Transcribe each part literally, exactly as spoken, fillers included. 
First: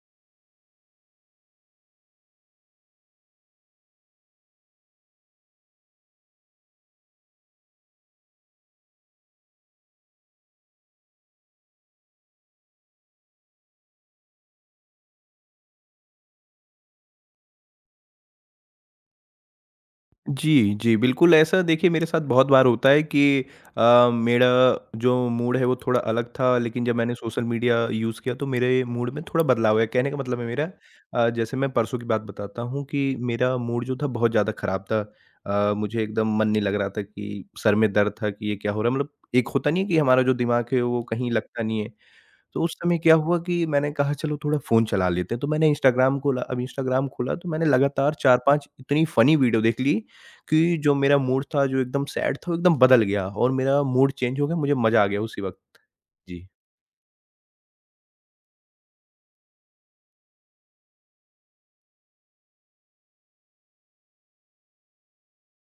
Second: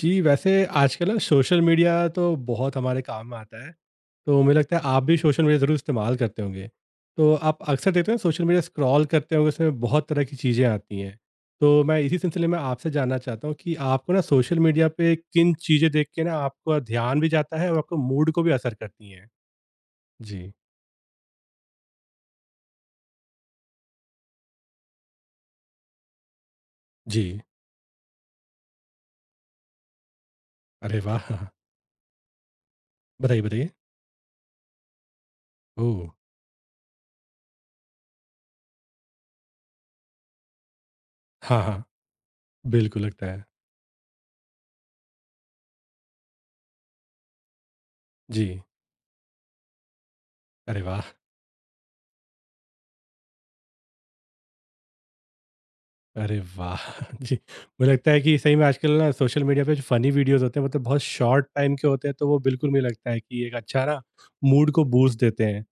जी, वैसे आजकल ना सोशल मीडिया तो बहुत हमारे काम में आता है, तो मुझे लगता है आप भी सोशल मीडिया ज़रूर इस्तेमाल करते होंगे। तो आप अक्सर देखते हैं सोशल मीडिया स्क्रॉल करते होंगे, उसमें बहुत तरह की चीज़ें आती हैं। तो मैं इसी सिलसिले में आपसे जानना चाहता हूँ कि आपको ना सोशल मीडिया पे किन चीज़ें देख के ना आपका ध्यान भी जाता है और आपको मूड को भी असर करती हैं? जी। जी, जी, बिल्कुल। ऐसा देखिए मेरे साथ बहुत बार होता है कि अ, मेरा जो मूड है वो थोड़ा अलग था लेकिन जब मैंने जी। सोशल मीडिया यूज़ किया तो मेरे मूड में थोड़ा बदलाव आया। कहने का मतलब है मेरा अरे वाह! अ, जैसे मैं परसों की बात बताता हूँ कि बताइए, मेरा बताइए। मूड जो था बहुत ज़्यादा ख़राब था। अ, ओह! मुझे एकदम मन नहीं लग रहा था कि सर में दर्द था कि ये क्या हो रहा है? मतलब एक होता नहीं है कि हमारा जो दिमाग है वो कहीं हाँ, लगता नहीं हाँ। है। तो उस समय बिल्कुल क्या लगता हुआ है। कि मैंने कहा चलो थोड़ा फ़ोन चला लेते हैं, तो मैंने इंस्टाग्राम खोला। अब इंस्टाग्राम खोला तो मैंने लगातार जी। चार पाँच इतनी फ़नी वीडियो देख ली कि अरे जो वाह! मेरा मूड था, जो एकदम सैड था, वो एकदम बदल गया और मेरा मूड चेंज हो गया, मुझे मज़ा आ गया उसी वक़्त। अरे जी। वाह! जी, मुझे लगता है कि सही में आजकल ना सोशल मीडिया पे जो फ़नी वीडियोज़ होते हैं मतलब बहुत शॉर्ट टाइम के होते हैं, तो वो बिल्कुल मुझे लगता है कि एक अच्छा ना मूड को बूस्ट देते हैं।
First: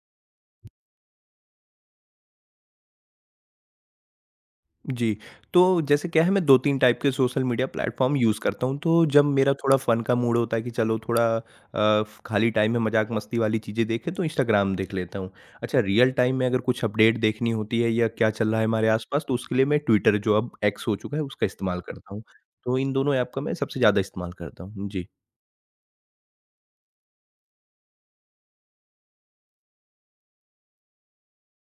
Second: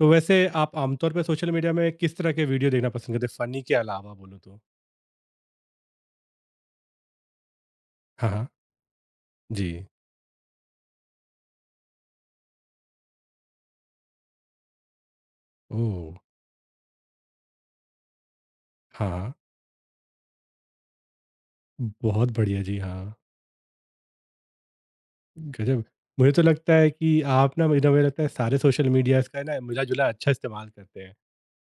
तो वैसे आप आमतौर पे सोशल मीडिया में किस तरह के वीडियो देखना पसंद करते हैं फ़नी के अलावा बोलूँ तो? जी, तो जैसे क्या है मैं दो तीन टाइप के सोशल मीडिया प्लेटफ़ॉर्म हाँ, यूज़ हाँ। करता हूँ, तो जब मेरा थोड़ा जी। फ़न का मूड होता है कि चलो थोड़ा अ, खाली टाइम में मज़ाक-मस्ती वाली चीज़ें देखें तो इंस्टाग्राम देख लेता हूँ। अच्छा रियल ओह! टाइम में अगर कुछ अपडेट देखनी होती है या क्या चल रहा है हमारे हाँ, आस-पास हाँ। तो उसके लिए मैं ट्विटर जो अब एक्स हो चुका है उसका इस्तेमाल करता हूँ। बहुत बढ़िया जी, तो इन हाँ। दोनों ऐप का मैं सबसे ज़्यादा इस्तेमाल करता हूँ। जी। गज़ब! मुझे तो लगता है कि आप ना मुझे मुझे लगता है सारे सोशल मीडियाज़ का ना मिला-जुला अच्छा इस्तेमाल करते हैं।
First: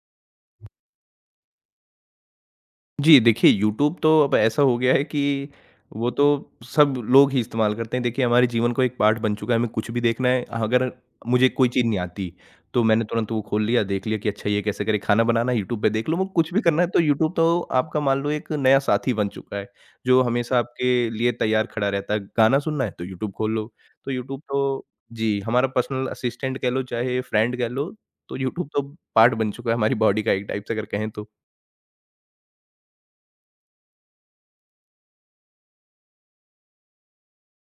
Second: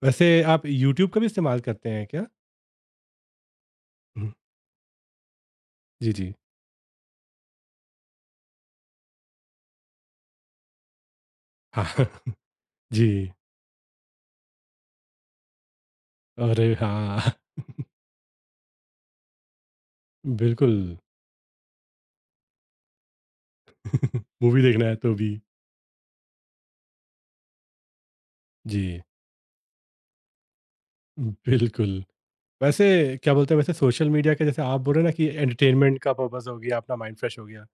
वैसे आप यूट्यूब का भी इस्तेमाल करते हैं क्या? जी, देखिए यूट्यूब तो हुँ। अब ऐसा हो गया है कि वो जी, तो जी। सब लोग ही इस्तेमाल करते हैं। देखिए हमारे जीवन का एक पार्ट बन चुका है, हमें कुछ भी देखना है, अगर मुझे कोई चीज़ नहीं हाँ। आती, तो मैंने तुरंत जी। वो खोल लिया, देख लिया कि अच्छा ये कैसे करें, खाना बनाना है यूट्यूब पे देख लो, वो कुछ भी अरे करना है तो हाँ! यूट्यूब तो आपका मान लो एक नया साथी बन चुका है, जो हमेशा बिल्कुल आपके लिए तैयार खड़ा रहता है। गाना सुनना है तो यूट्यूब खोल लो, तो यूट्यूब मूवी देखना तो है तो भी। जी, हमारा पर्सनल असिस्टेंट कह लो चाहे फ्रेंड कह लो, तो यूट्यूब तो जी, पार्ट बन चुका है हमारी बॉडी का एक टाइप से अगर कहें तो। बिल्कुल। वैसे क्या बोलते हैं वैसे सोशल मीडिया के जैसे आप बोल रहे हैं ना कि एंटरटेनमेंट का पर्पस हो गया, अपना माइंड फ्रेश हो गया।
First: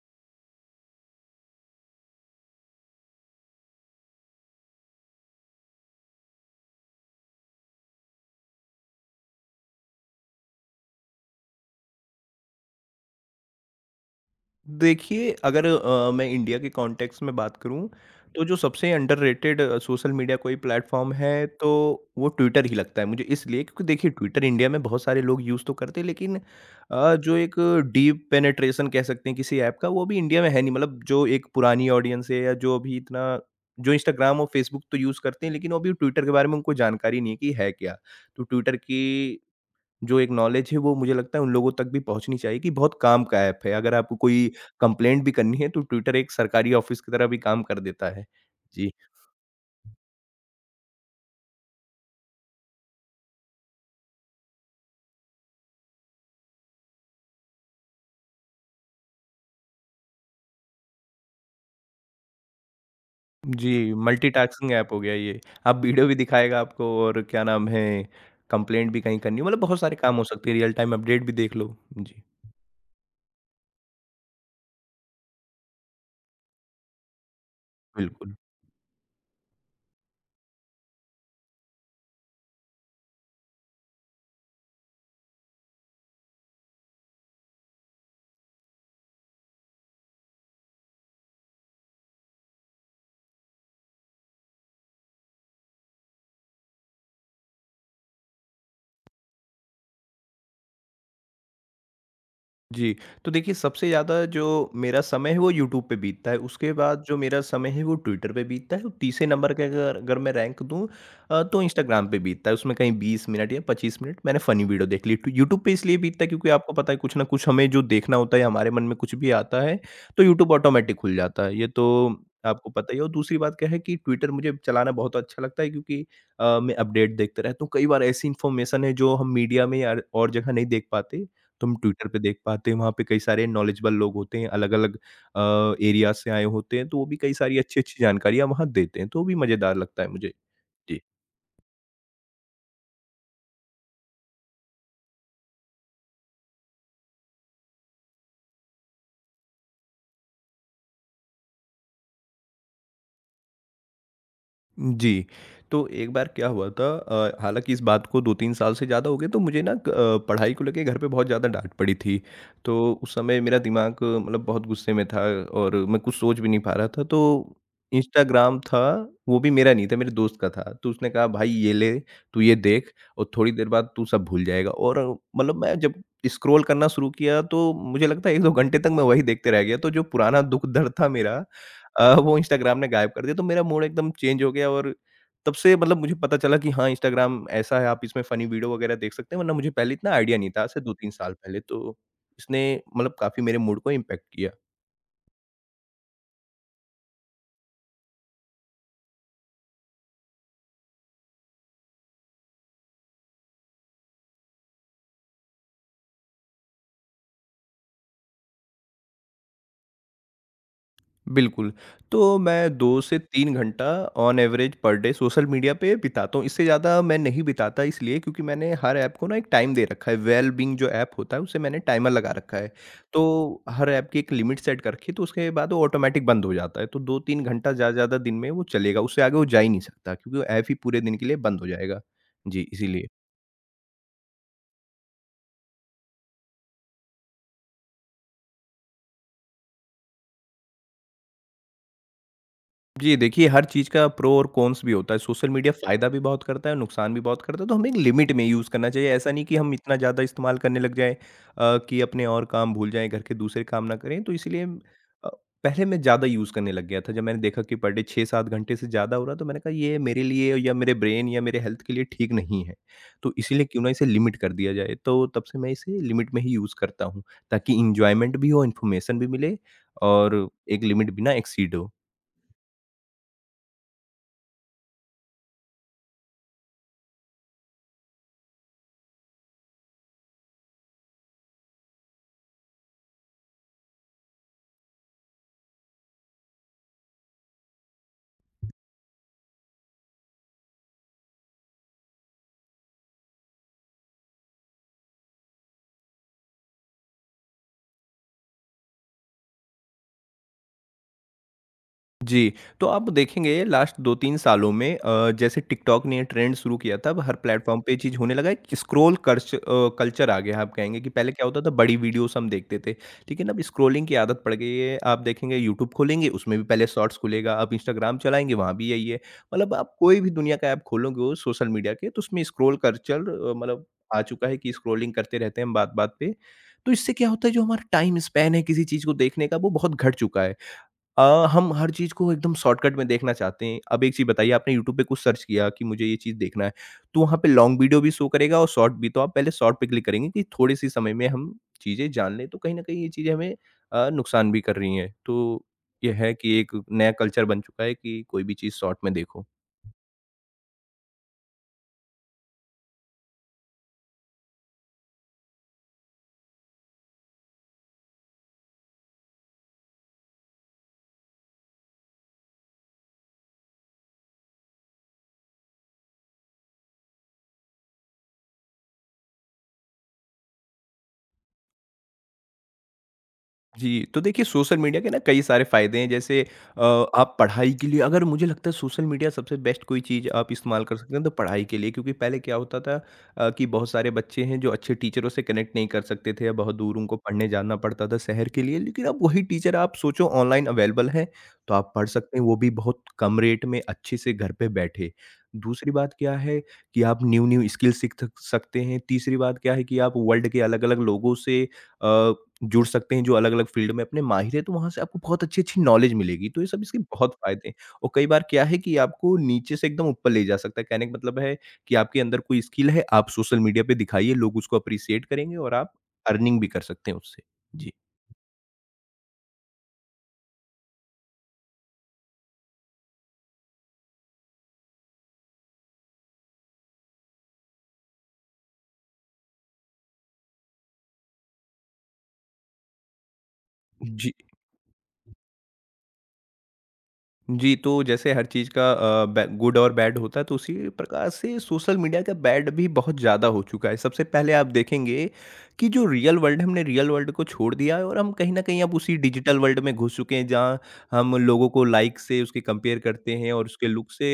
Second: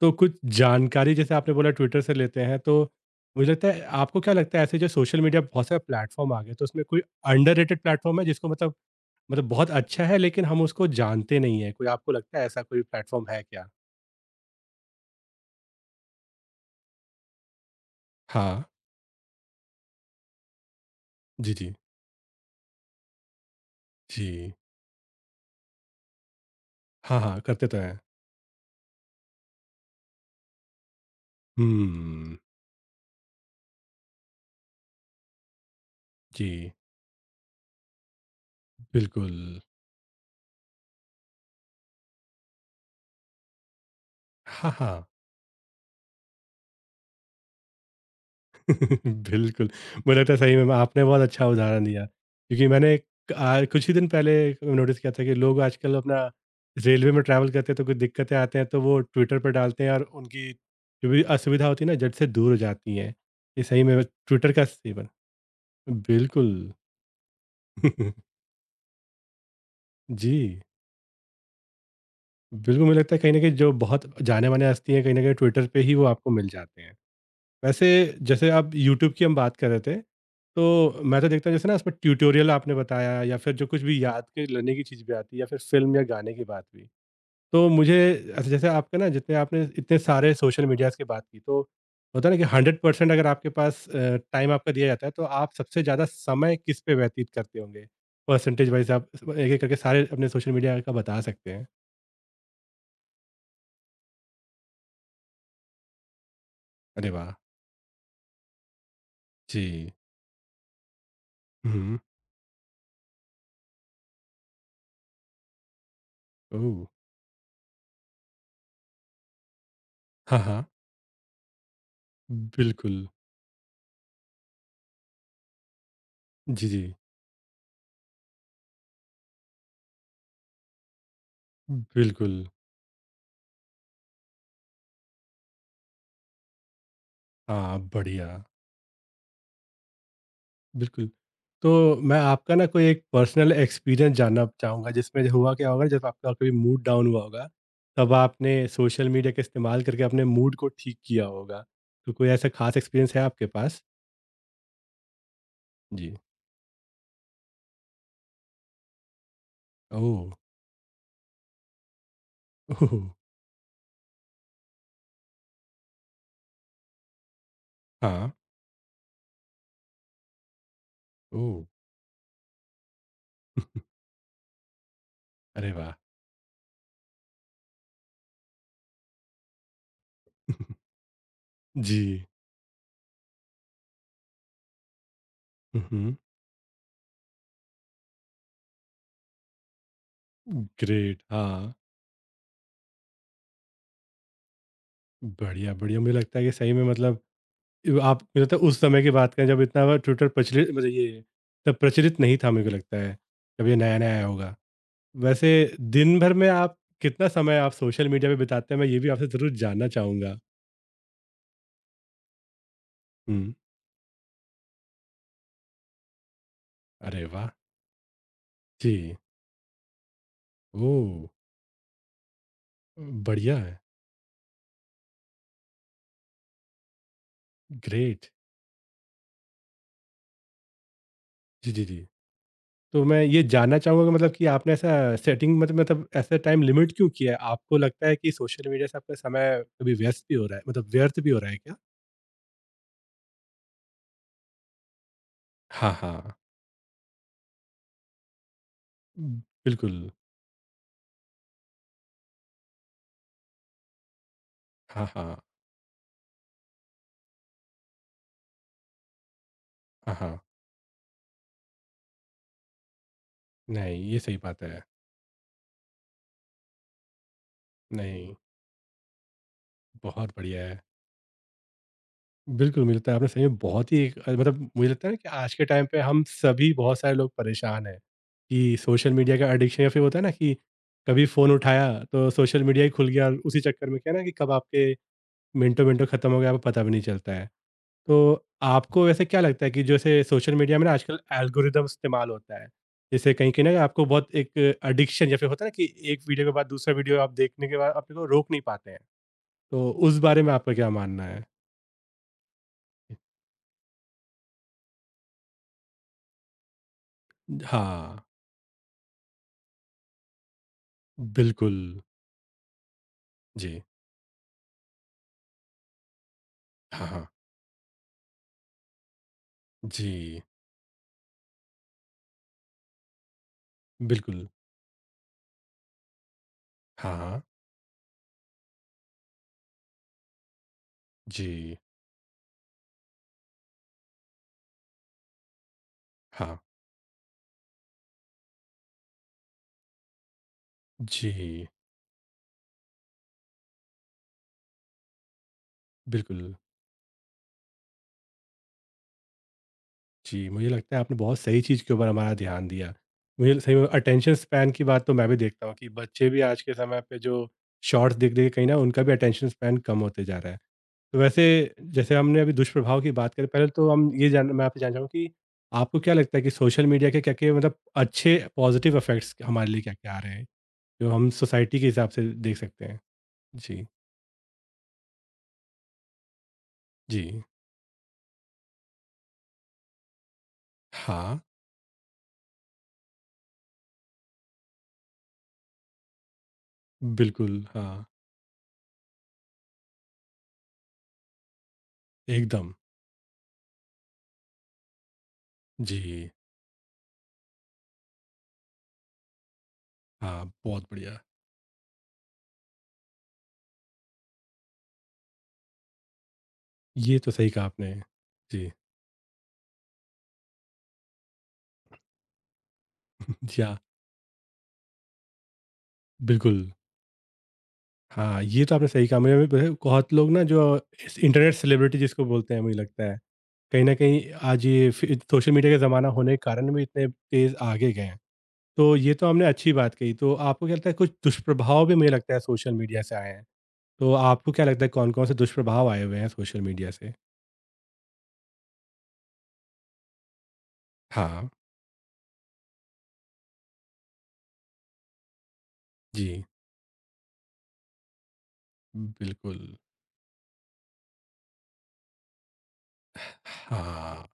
तो कुछ जानकारी जैसे आपने बोला ट्विटर से लेते हैं तो मुझे लगता है आपको क्या लगता है ऐसे जो सोशल मीडिया बहुत सारे प्लेटफ़ॉर्म आ गए तो उसमें कोई अंडररेटेड प्लेटफ़ॉर्म है जिसको मतलब मतलब बहुत अच्छा है लेकिन हम उसको जानते नहीं हैं? कोई आपको लगता है ऐसा कोई प्लेटफ़ॉर्म है क्या? देखिए, अगर अ, मैं इंडिया के कॉन्टेक्स्ट में बात करूँ, तो जो हाँ। सबसे अंडररेटेड सोशल मीडिया कोई प्लेटफ़ॉर्म है, जी, तो जी। वो ट्विटर ही लगता है मुझे, इसलिए क्योंकि देखिए ट्विटर जी। इंडिया में बहुत सारे लोग यूज़ तो करते हैं लेकिन अ, हाँ, जो हाँ, एक करते तो हैं। डीप पेनिट्रेशन कह सकते हैं किसी ऐप का, वो अभी इंडिया में है नहीं। मतलब जो एक पुरानी ऑडियंस हुँ। है या जो अभी इतना जो इंस्टाग्राम और फेसबुक तो यूज़ करते हैं, लेकिन वो अभी ट्विटर के बारे में जी, उनको जानकारी नहीं है कि है क्या? तो ट्विटर बिल्कुल। की जो एक नॉलेज है वो मुझे लगता है उन लोगों तक भी पहुँचनी चाहिए कि बहुत काम का ऐप है। अगर आपको कोई हाँ, हाँ। कंप्लेंट भी करनी है तो ट्विटर एक सरकारी ऑफ़िस की तरह भी काम कर देता है। जी। बिल्कुल, मुझे लगता है सही में आपने बहुत अच्छा उदाहरण दिया क्योंकि मैंने अ, कुछ ही दिन पहले नोटिस किया था कि लोग आजकल अपना रेलवे में ट्रैवल करते हैं तो कुछ दिक्कतें आते हैं तो वो ट्विटर पे डालते हैं और उनकी जो भी असुविधा होती है ना झट से दूर हो जाती है। ये सही जी, में ट्विटर का मल्टीटास्किंग ऐप हो सेवन गया ये। आप वीडियो भी बिल्कुल। दिखाएगा आपको और क्या नाम है कंप्लेंट भी कहीं करनी हो, मतलब बहुत सारे काम हो सकते हैं, जी, रियल टाइम अपडेट भी देख लो। जी, बिल्कुल मुझे लगता है कहीं न कहीं जो बहुत जाने-माने हस्ती हैं कहीं न कहीं ट्विटर पे ही वो आपको मिल जाते हैं। वैसे बिल्कुल। जैसे आप यूट्यूब की हम बात कर रहे थे, तो मैं तो देखता हूँ जैसे ना उसमें ट्यूटोरियल आपने बताया या फिर जो कुछ भी याद के लेने की चीज़ भी आती है या फिर फ़िल्म या गाने की बात हुई। तो मुझे ऐसे जैसे आपका ना जितने आपने इतने सारे सोशल मीडियाज़ की बात की तो होता है ना कि हंड्रेड परसेंट अगर आपके पास अ, टाइम आपका दिया जाता है तो आप सबसे ज़्यादा समय किस पे व्यतीत करते होंगे? परसेंटेज वाइज़ आप एक-एक करके सारे अपने सोशल मीडिया का बता सकते हैं। जी, तो देखिए सबसे ज़्यादा जो मेरा समय है वो यूट्यूब पे बीतता है, उसके बाद अरे जो वाह! मेरा समय है वो ट्विटर पे बीतता है और तीसरे नंबर के जी। अगर अगर मैं रैंक दूँ अ, तो हुँ, हुँ। इंस्टाग्राम पे बीतता है, उसमें कहीं बीस मिनट या पच्चीस मिनट मैंने फ़नी वीडियो देख ली। तो यूट्यूब पे इसलिए बीतता है क्योंकि आपको ओह! पता है कुछ ना कुछ हमें जो देखना होता है या हमारे मन में कुछ भी आता है, तो हाँ, यूट्यूब हाँ। ऑटोमैटिक खुल जाता है, ये तो आपको पता ही बिल्कुल। है और दूसरी बात क्या है कि ट्विटर मुझे चलाना बहुत अच्छा लगता है क्योंकि अ, जी, मैं जी। अपडेट देखते रहता हूँ, कई बार ऐसी इन्फॉर्मेशन है जो हम मीडिया में या और जगह नहीं देख पाते। तुम ट्विटर पे देख बिल्कुल। पाते हैं, वहाँ पे कई सारे नॉलेजेबल लोग होते हैं, अलग-अलग अ, एरिया से आए होते हैं, तो वो भी कई सारी हाँ, अच्छी-अच्छी बढ़िया, जानकारियाँ वहाँ देते हैं, तो वो भी मज़ेदार लगता है मुझे। जी। बिल्कुल। तो मैं आपका ना कोई एक पर्सनल एक्सपीरियंस जानना चाहूँगा जिसमें जो हुआ क्या होगा जब आपका कभी मूड डाउन हुआ होगा, तब आपने सोशल मीडिया का इस्तेमाल करके अपने मूड को ठीक किया होगा। तो कोई ऐसा ख़ास एक्सपीरियंस है आपके पास? जी, तो एक जी। बार क्या हुआ था अ, हालाँकि इस बात को दो तीन साल से ज़्यादा हो गए, तो मुझे ना अ, ओह! पढ़ाई को लेके घर पे बहुत ज़्यादा डाँट पड़ी थी। तो ओह! उस समय मेरा दिमाग अ, मतलब बहुत गुस्से में था और मैं कुछ सोच भी नहीं पा रहा था। तो हाँ, इंस्टाग्राम था, वो भी मेरा नहीं था, मेरे दोस्त का था। तो उसने कहा, "भाई ओह! ये ले, तू ये देख और थोड़ी देर बाद तू सब भूल जाएगा।" और अ, मतलब अरे मैं वाह! जब स्क्रॉल करना शुरू किया, तो मुझे लगता है एक दो घंटे तक मैं वही देखते रह गया। तो जो पुराना दुःख-दर्द था मेरा, जी। अ, वो इंस्टाग्राम ने गायब कर दिया तो मेरा मूड एकदम चेंज हो गया और तब से हुँ, मतलब मुझे हुँ। पता चला कि हाँ, इंस्टाग्राम ऐसा है, आप इसमें फ़नी वीडियो वगैरह देख सकते हैं वरना मुझे पहले इतना आइडिया नहीं था आज से दो तीन ग्रेट साल पहले। हाँ, तो इसने मतलब काफ़ी मेरे मूड को इम्पैक्ट किया। बढ़िया, बढ़िया मुझे लगता है कि सही में मतलब आप मुझे लगता है उस समय की बात करें जब इतना ट्विटर प्रचलित मतलब ये तब प्रचलित नहीं था मेरे को लगता है जब ये नया नया आया होगा वैसे दिन भर में आप कितना समय आप सोशल मीडिया पे बिताते हैं मैं ये भी आपसे जरूर जानना चाहूंगा। बिल्कुल, तो मैं दो से हम्म। तीन घंटा on average per day social media पे बिताता हूँ, इससे ज़्यादा मैं अरे नहीं वाह। बिताता इसलिए क्योंकि मैंने हर जी। ऐप को ना एक टाइम दे रखा है, वेल-बीइंग जो ओ। ऐप होता है उसे मैंने टाइमर लगा रखा है। बढ़िया तो है। हर ऐप की एक लिमिट सेट कर रखी है, तो उसके बाद वो ऑटोमैटिक बंद हो जाता है, तो दो तीन घंटा ज़्यादा से ज़्यादा ग्रेट। दिन में वो चलेगा, उससे आगे वो जा ही नहीं सकता क्योंकि वो ऐप ही पूरे दिन के लिए बंद हो जी जी जी। जाएगा। जी, तो इसीलिए। मैं ये जानना चाहूंगा कि मतलब कि आपने ऐसा सेटिंग मतलब मतलब ऐसा टाइम लिमिट क्यों किया है आपको लगता है कि सोशल मीडिया से आपका समय कभी व्यस्त भी हो रहा है मतलब व्यर्थ भी हो रहा है क्या? जी, देखिए हर चीज़ का प्रो और कॉन्स भी होता है। सोशल मीडिया हाँ फ़ायदा भी हाँ। बहुत करता है और नुकसान भी बहुत करता है, तो हमें एक लिमिट में यूज़ करना चाहिए। ऐसा हम्म, नहीं कि हम बिल्कुल। इतना ज़्यादा इस्तेमाल करने लग जाएँ अ, कि अपने और काम भूल जाएँ, घर के दूसरे काम ना करें। तो इसीलिए हाँ अ, हाँ। पहले मैं ज़्यादा यूज़ करने लग गया था। जब मैंने देखा कि पर डे छह सात घंटे से ज़्यादा हो रहा है, तो मैंने कहा ये हाँ, मेरे हाँ। लिए या मेरे ब्रेन या मेरे हेल्थ के लिए ठीक नहीं है। तो इसीलिए क्यों ना नहीं, इसे ये लिमिट सही कर बात दिया है। जाए। तो तब से मैं इसे लिमिट में ही यूज़ करता हूँ, ताकि नहीं, एन्जॉयमेंट भी हो, इन्फॉर्मेशन भी मिले बहुत और बढ़िया है। एक लिमिट भी ना एक्सीड हो। बिल्कुल, मुझे लगता है आपने सही में बहुत ही एक अ, मतलब मुझे लगता है ना कि आज के टाइम पे हम सभी बहुत सारे लोग परेशान हैं कि सोशल मीडिया का एडिक्शन या फिर होता है ना कि कभी फ़ोन उठाया तो सोशल मीडिया ही खुल गया और उसी चक्कर में क्या है ना कि कब आपके मिनटों-मिनटों ख़त्म हो गया, आपको पता भी नहीं चलता है। तो आपको वैसे क्या लगता है कि जैसे सोशल मीडिया में ना आजकल एल्गोरिदम इस्तेमाल होता है, जैसे कहीं-कहीं ना आपको बहुत एक एडिक्शन या फिर होता है ना कि एक वीडियो के बाद दूसरा वीडियो आप देखने के बाद अपने को रोक नहीं पाते हैं। तो उस बारे में आपका क्या मानना है? जी, तो आप देखेंगे लास्ट दो तीन सालों में अ, जैसे टिकटॉक ने ट्रेंड शुरू किया था, अब हर प्लेटफ़ॉर्म पे ये चीज़ हाँ, होने लगा है कि स्क्रॉल कर्च अ, कल्चर आ गया है। आप कहेंगे कि पहले क्या होता था बिल्कुल। बड़ी वीडियोज़ हम देखते थे, लेकिन अब जी। स्क्रॉलिंग की आदत पड़ गई है। आप देखेंगे यूट्यूब खोलेंगे, उसमें भी पहले हाँ, शॉर्ट्स हाँ। खुलेगा, आप इंस्टाग्राम चलाएँगे, वहाँ भी यही है। मतलब आप कोई भी जी, दुनिया का ऐप खोलोगे वो सोशल मीडिया के, तो उसमें स्क्रॉल कल्चर अ, मतलब आ बिल्कुल। चुका है कि स्क्रॉलिंग करते रहते हैं हम बात-बात पे। तो इससे हाँ, क्या हाँ। होता है जो हमारा टाइम स्पैन है किसी चीज़ को देखने का वो बहुत घट चुका है। अ, हम जी। हर चीज़ को एकदम शॉर्टकट में देखना चाहते हैं। अब एक चीज़ बताइए आपने यूट्यूब पे कुछ सर्च किया कि मुझे ये चीज़ हाँ। देखना है, तो वहाँ पे लॉन्ग वीडियो भी शो करेगा और शॉर्ट भी, तो आप पहले शॉर्ट पे क्लिक करेंगे कि थोड़े-से समय में हम जी, चीज़ें जान लें, तो कहीं न कहीं ये चीज़ें हमें अ, नुकसान भी कर रही हैं। तो ये है बिल्कुल। कि एक नया कल्चर बन चुका है कि कोई भी चीज़ शॉर्ट में देखो। जी, मुझे लगता है आपने बहुत सही चीज़ के ऊपर हमारा ध्यान दिया। मुझे सही में अटेंशन स्पैन की बात तो मैं भी देखता हूँ कि बच्चे भी आज के समय पे जो शॉर्ट्स देख-देख के कहीं न उनका भी अटेंशन स्पैन कम होते जा रहा है। तो वैसे जैसे हमने अभी दुष्प्रभाव की बात करी, पहले तो हम ये जान मैं आपसे जानना चाहूँगा कि आपको क्या लगता है कि सोशल मीडिया के क्या-क्या मतलब अच्छे पॉज़िटिव इफ़ेक्ट्स हमारे लिए क्या-क्या आ रहे हैं? जो हम सोसाइटी के हिसाब से देख सकते हैं? जी। जी, तो देखिए सोशल मीडिया के ना कई सारे फ़ायदे हैं जैसे अ, जी। आप पढ़ाई के लिए, अगर मुझे लगता है सोशल मीडिया सबसे बेस्ट कोई चीज़ आप इस्तेमाल कर सकते हैं तो हाँ, पढ़ाई के लिए, क्योंकि पहले क्या होता था अ, कि बहुत सारे बच्चे हैं जो अच्छे टीचरों से कनेक्ट नहीं कर सकते थे या बहुत दूर उनको पढ़ने बिल्कुल, जाना हाँ, पड़ता था शहर के लिए, लेकिन अब वही टीचर आप सोचो ऑनलाइन अवेलेबल हैं तो आप पढ़ सकते हैं वो भी एकदम। बहुत कम रेट में अच्छे से घर पे बैठे। दूसरी बात जी, क्या है कि आप न्यू-न्यू स्किल सीख थक सकते हैं, तीसरी बात क्या है कि आप हाँ, वर्ल्ड के बहुत अलग-अलग बढ़िया। लोगों से अ, जुड़ सकते हैं जो अलग-अलग फ़ील्ड में अपने माहिर हैं, तो वहाँ से आपको बहुत अच्छी-अच्छी नॉलेज मिलेगी, तो ये सब इसके ये तो बहुत सही कहा फ़ायदे हैं। आपने। और कई बार क्या जी। है कि आपको नीचे से एकदम ऊपर ले जा सकता है, कहने का मतलब है कि आपके अंदर कोई स्किल है, आप सोशल जी हाँ, मीडिया पे दिखाइए, लोग उसको एप्रिशिएट करेंगे और आप अर्निंग बिल्कुल। भी कर सकते हैं उससे। जी। हाँ, ये तो आपने सही कहा। मुझे भी पता है, बहुत लोग ना जो इस इंटरनेट सेलिब्रिटी जिसको बोलते हैं मुझे लगता है। कहीं न कहीं आज ये फ़ि सोशल मीडिया का ज़माना होने के कारण भी इतने तेज़ आगे गए हैं। तो ये तो हमने अच्छी बात कही, तो आपको क्या लगता है कुछ दुष्प्रभाव भी मुझे लगता है सोशल मीडिया से आए हैं। तो जी। आपको क्या लगता है कौन-कौन से दुष्प्रभाव आए हुए हैं सोशल मीडिया से? जी, तो जैसे हर चीज़ का अ, बै गुड और बैड होता है, तो उसी प्रकार हाँ। से सोशल मीडिया का बैड भी बहुत ज़्यादा हो चुका है। सबसे पहले आप देखेंगे कि जो रियल जी। वर्ल्ड हमने रियल वर्ल्ड को छोड़ दिया है और हम कहीं न कहीं अब उसी डिजिटल बिल्कुल। वर्ल्ड में घुस चुके हैं, जहाँ हम लोगों को लाइक से उसके कंपेयर करते हैं और उसके लुक हाँ। से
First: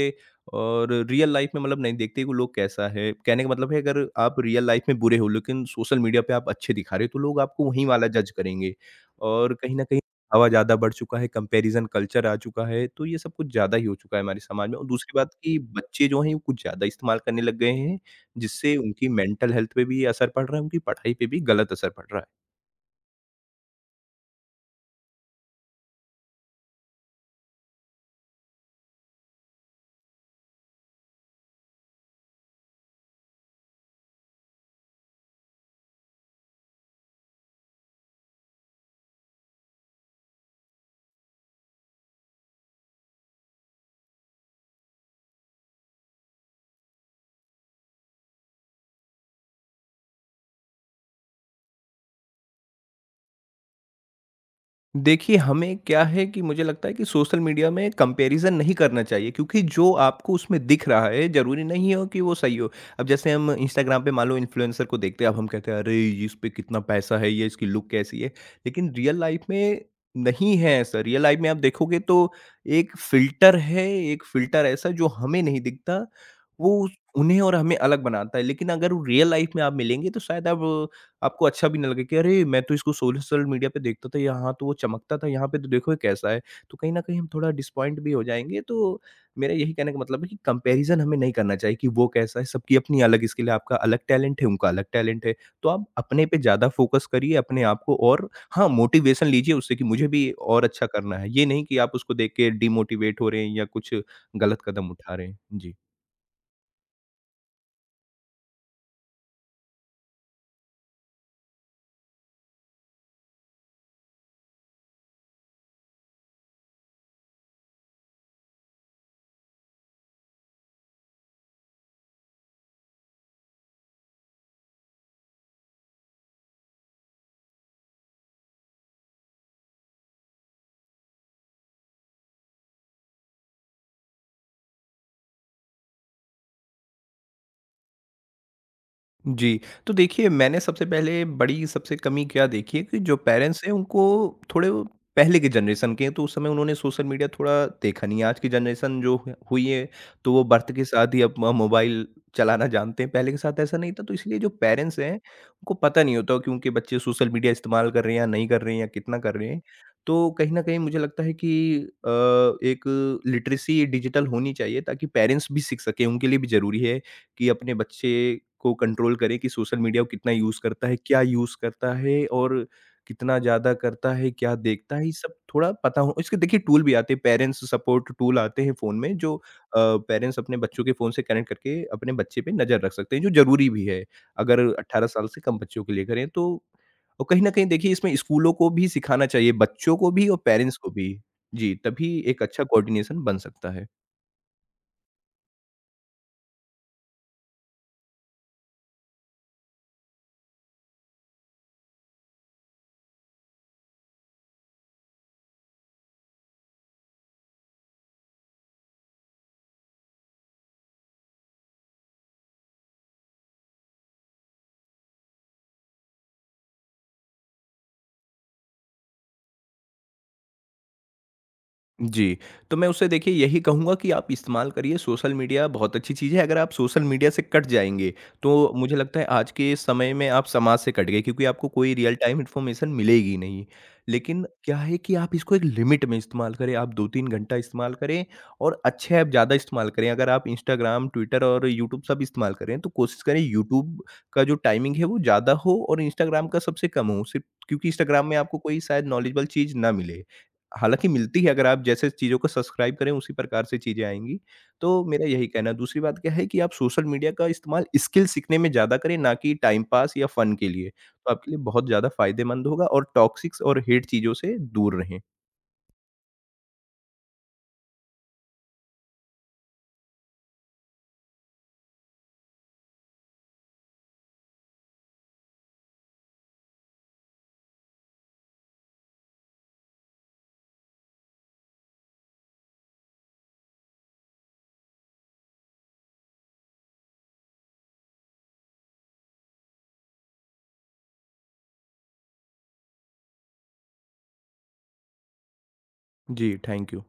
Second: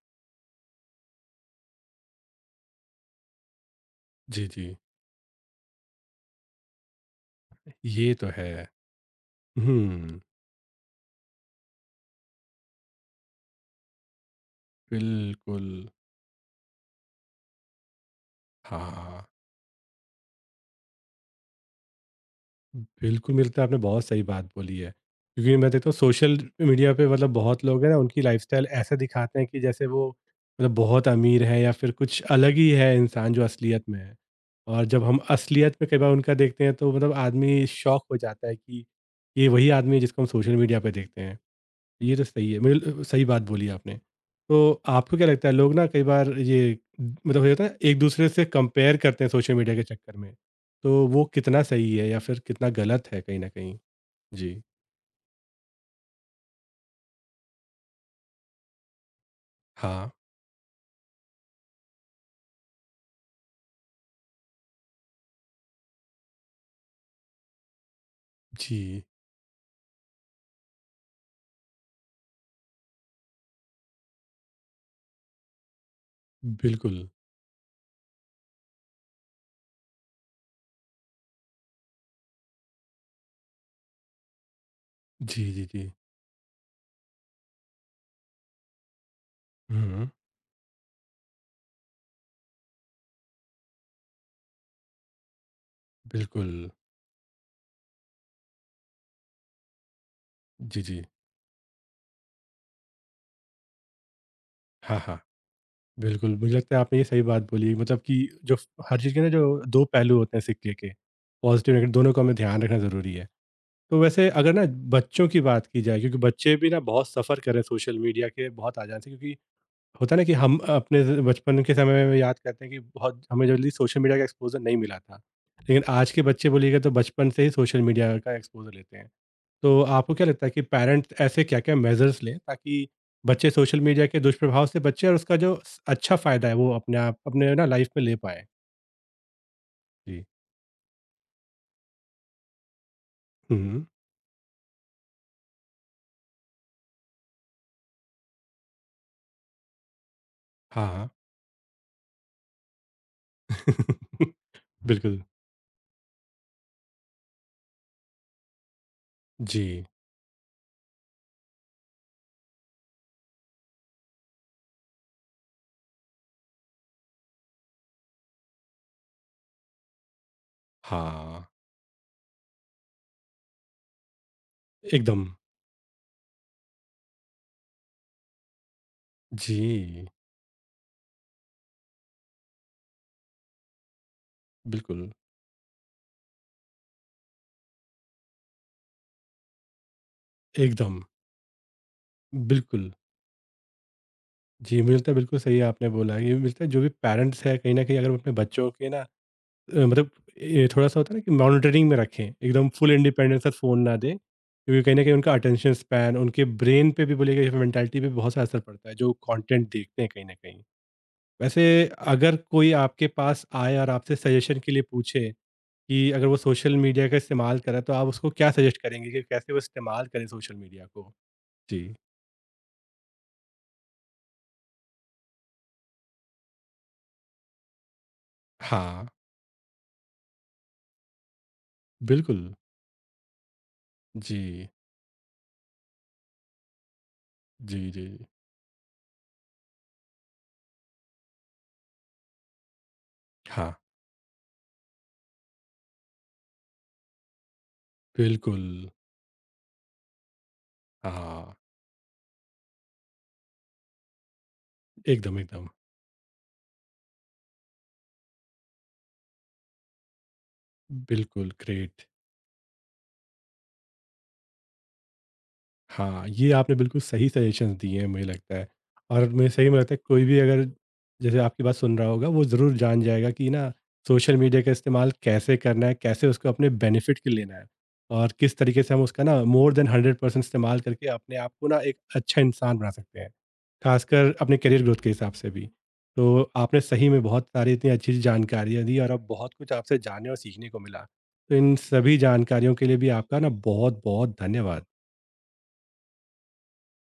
और रियल लाइफ़ में मतलब नहीं देखते कि वो लोग कैसा है। कहने का मतलब है, अगर आप जी, रियल जी। लाइफ़ में बुरे हो, लेकिन सोशल मीडिया पे आप अच्छे दिखा रहे हो, तो लोग आपको वहीं वाला ये तो जज है। करेंगे। और कहीं न कहीं हुँ। दिखावा ज़्यादा बढ़ चुका है, कंपैरिज़न कल्चर आ चुका है, तो ये सब कुछ ज़्यादा ही हो चुका है हमारे समाज में। और दूसरी बात कि बिल्कुल। बच्चे जो हैं वो कुछ ज़्यादा इस्तेमाल करने लग गए हैं, जिससे उनकी हाँ। मेंटल हेल्थ पे भी असर पड़ रहा है, उनकी पढ़ाई पे भी गलत असर पड़ रहा है। बिल्कुल, मुझे लगता है आपने बहुत सही बात बोली है। क्योंकि मैं देखता हूँ सोशल मीडिया पे मतलब बहुत लोग हैं ना उनकी लाइफ़स्टाइल ऐसा दिखाते हैं कि जैसे वो मतलब बहुत अमीर है या फिर कुछ अलग ही है इंसान जो असलियत में है। और जब हम असलियत में कई बार उनका देखते हैं तो मतलब आदमी शॉक हो जाता है कि, ये वही आदमी है जिसको हम सोशल मीडिया पे देखते हैं। ये तो सही है बिल सही बात बोली आपने। तो आपको क्या लगता है लोग ना कई बार ये मतलब हो जाता है एक दूसरे से कंपेयर करते हैं सोशल मीडिया के चक्कर में। तो वो कितना सही है या फिर कितना गलत है कहीं न कहीं? जी। देखिए, हमें क्या है कि मुझे लगता है कि सोशल मीडिया में कंपैरिज़न नहीं करना चाहिए, क्योंकि जो हाँ। आपको उसमें दिख रहा है, ज़रूरी नहीं हो कि वो सही हो। अब जैसे हम इंस्टाग्राम पे मान लो इन्फ्लुएंसर को देखते हैं, अब हम कहते हैं, "अरे! ये इस पे कितना पैसा है, ये इसकी लुक कैसी है।" लेकिन जी, रियल लाइफ़ में नहीं है ऐसा। रियल लाइफ़ में आप देखोगे तो एक फ़िल्टर है, एक फ़िल्टर ऐसा जो हमें नहीं दिखता, वो उस बिल्कुल। उन्हें और हमें अलग बनाता है। लेकिन अगर वो रियल लाइफ़ में आप मिलेंगे तो शायद आप आपको अच्छा भी ना लगे कि अरे! मैं तो इसको सोशल मीडिया पे देखता था, यहाँ तो वो चमकता था, यहाँ जी, पे जी, तो जी। देखो ये कैसा है। तो कहीं न कहीं हम थोड़ा डिसपॉइंट भी हो जाएँगे, तो मेरा यही कहने का हुँ। मतलब है कि कंपैरिज़न हमें नहीं करना चाहिए कि वो कैसा है, सबकी अपनी अलग स्किल है, आपका अलग टैलेंट है, उनका अलग टैलेंट है। तो आप अपने पे बिल्कुल। ज़्यादा फ़ोकस करिए, अपने आप को। और हाँ, मोटिवेशन लीजिए उससे कि मुझे भी और जी, अच्छा जी। करना है। ये नहीं कि आप उसको देख के डिमोटिवेट हो रहे हैं या कुछ गलत कदम हाँ, उठा हाँ। रहे हैं। जी। बिल्कुल, मुझे लगता है आपने ये सही बात बोली मतलब कि जो हर चीज़ के ना जो दो पहलू होते हैं सिक्के के, पॉज़िटिव नेगेटिव दोनों का हमें ध्यान रखना ज़रूरी है। तो वैसे अगर ना बच्चों की बात की जाए क्योंकि बच्चे भी ना बहुत सफ़र कर रहे हैं सोशल मीडिया के बहुत आ जाने से क्योंकि होता है ना कि हम अपने ज- बचपन के समय में याद करते हैं कि बहुत हमें जल्दी सोशल मीडिया का एक्सपोजर नहीं मिला था लेकिन आज के बच्चे बोलिएगा तो बचपन से ही सोशल मीडिया का एक्सपोजर लेते हैं तो आपको क्या लगता है कि पेरेंट्स ऐसे क्या क्या मेजर्स लें ताकि बच्चे सोशल मीडिया के दुष्प्रभाव से बचे और उसका जो स- अच्छा फ़ायदा है वो अपने आप अपने ना लाइफ में ले पाए? जी, तो जी। देखिए, मैंने सबसे पहले बड़ी सबसे कमी क्या देखी है कि जो पेरेंट्स हैं हम्म। उनको थोड़े, वो पहले के जनरेशन के हैं तो उस समय उन्होंने सोशल मीडिया थोड़ा देखा नहीं है। आज की जनरेशन जो ह हुई है, तो वो बर्थ के हाँ। साथ ही अपना मोबाइल चलाना जानते हैं, पहले के साथ ऐसा नहीं था। तो इसलिए जो पेरेंट्स हैं, बिल्कुल। उनको पता नहीं होता कि उनके बच्चे सोशल मीडिया इस्तेमाल कर रहे हैं या नहीं कर रहे हैं, या कितना कर रहे हैं। जी। तो कहीं न कहीं मुझे लगता है कि अ, एक लिटरेसी डिजिटल होनी चाहिए, ताकि पेरेंट्स भी सीख सकें, उनके लिए भी ज़रूरी है कि अपने बच्चे को कंट्रोल करें कि सोशल मीडिया को कितना यूज़ करता है, क्या हाँ। यूज़ करता है और कितना ज़्यादा करता है, क्या देखता है, ये एकदम। सब थोड़ा पता हो। इसके देखिए टूल भी आते हैं, पेरेंट्स सपोर्ट टूल आते हैं फ़ोन में, जो अ, जी, पेरेंट्स अपने बच्चों के फ़ोन से कनेक्ट करके अपने बच्चे पे नज़र रख सकते हैं, जो ज़रूरी भी है, अगर बिल्कुल, अठारह साल से कम बच्चों के लिए करें तो। और कहीं न कहीं देखिए, इसमें स्कूलों को भी सिखाना चाहिए, बच्चों को भी और पेरेंट्स को एकदम, भी। जी, तभी एक अच्छा बिल्कुल। कोऑर्डिनेशन बन सकता है। जी, मुझे लगता है बिल्कुल सही आपने बोला है, ये मिलता है जो भी पेरेंट्स हैं कहीं न कहीं अगर वो अपने बच्चों के ना अ, मतलब ये थोड़ा-सा होता है ना कि मॉनिटरिंग में रखें, एकदम फुल इंडिपेंडेंस से फ़ोन ना दें, क्योंकि कहीं न कहीं उनका अटेंशन स्पैन, उनके ब्रेन पे भी बोलिएगा या मेंटालिटी पे भी बहुत सारा असर पड़ता है, जो कंटेंट देखते हैं कहीं न कहीं। वैसे अगर कोई आपके पास आए और आपसे सजेशन के लिए पूछे कि अगर वो सोशल मीडिया का इस्तेमाल करे, तो आप उसको क्या सजेस्ट करेंगे कि कैसे वो इस्तेमाल करे सोशल मीडिया को? जी। जी, तो मैं उससे देखिए यही कहूँगा कि आप इस्तेमाल करिए, सोशल मीडिया बहुत अच्छी चीज़ है। अगर आप सोशल मीडिया से कट जाएँगे, तो मुझे हाँ, लगता है आज के समय में आप समाज से कट गए, क्योंकि आपको कोई रियल टाइम बिल्कुल। इन्फॉर्मेशन मिलेगी नहीं। लेकिन जी, क्या है कि आप इसको एक लिमिट में इस्तेमाल करें, आप दो तीन घंटा जी, इस्तेमाल जी, जी। करें और अच्छे ऐप ज़्यादा इस्तेमाल करें। अगर आप इंस्टाग्राम, ट्विटर और यूट्यूब सब इस्तेमाल कर रहे हैं, तो कोशिश करें हाँ, यूट्यूब का जो टाइमिंग है वो ज़्यादा हो और इंस्टाग्राम का सबसे कम हो। सिर्फ़ क्योंकि इंस्टाग्राम में आपको बिल्कुल। कोई शायद नॉलेजेबल चीज़ ना मिले। हालाँकि मिलती है, हाँ, अगर आप जैसे चीज़ों को सब्सक्राइब करें उसी प्रकार से चीज़ें आएँगी, तो मेरा एकदम, यही एकदम। कहना है। दूसरी बात क्या है कि आप सोशल मीडिया का इस्तेमाल स्किल सीखने में ज़्यादा करें, ना कि टाइम पास या फ़न के लिए, तो बिल्कुल, आपके लिए बहुत ग्रेट। ज़्यादा फ़ायदेमंद होगा और टॉक्सिक्स और हेट चीज़ों से दूर रहें। हाँ, ये आपने बिल्कुल सही सजेशंस दिए हैं मुझे लगता है और मुझे सही में लगता है कोई भी अगर जैसे आपकी बात सुन रहा होगा वो ज़रूर जान जाएगा कि ना सोशल मीडिया का इस्तेमाल कैसे करना है, कैसे उसको अपने बेनिफिट के लिए लेना है और किस तरीके से हम उसका ना मोर देन हंड्रेड परसेंट इस्तेमाल करके अपने आप को ना एक अच्छा इंसान बना सकते हैं। खासकर अपने करियर ग्रोथ के हिसाब से भी। तो आपने सही में बहुत सारी इतनी अच्छी जानकारियाँ दी और अब बहुत कुछ आपसे जानने और सीखने को मिला। तो इन सभी जानकारियों के लिए भी आपका ना बहुत-बहुत धन्यवाद। जी, थैंक यू।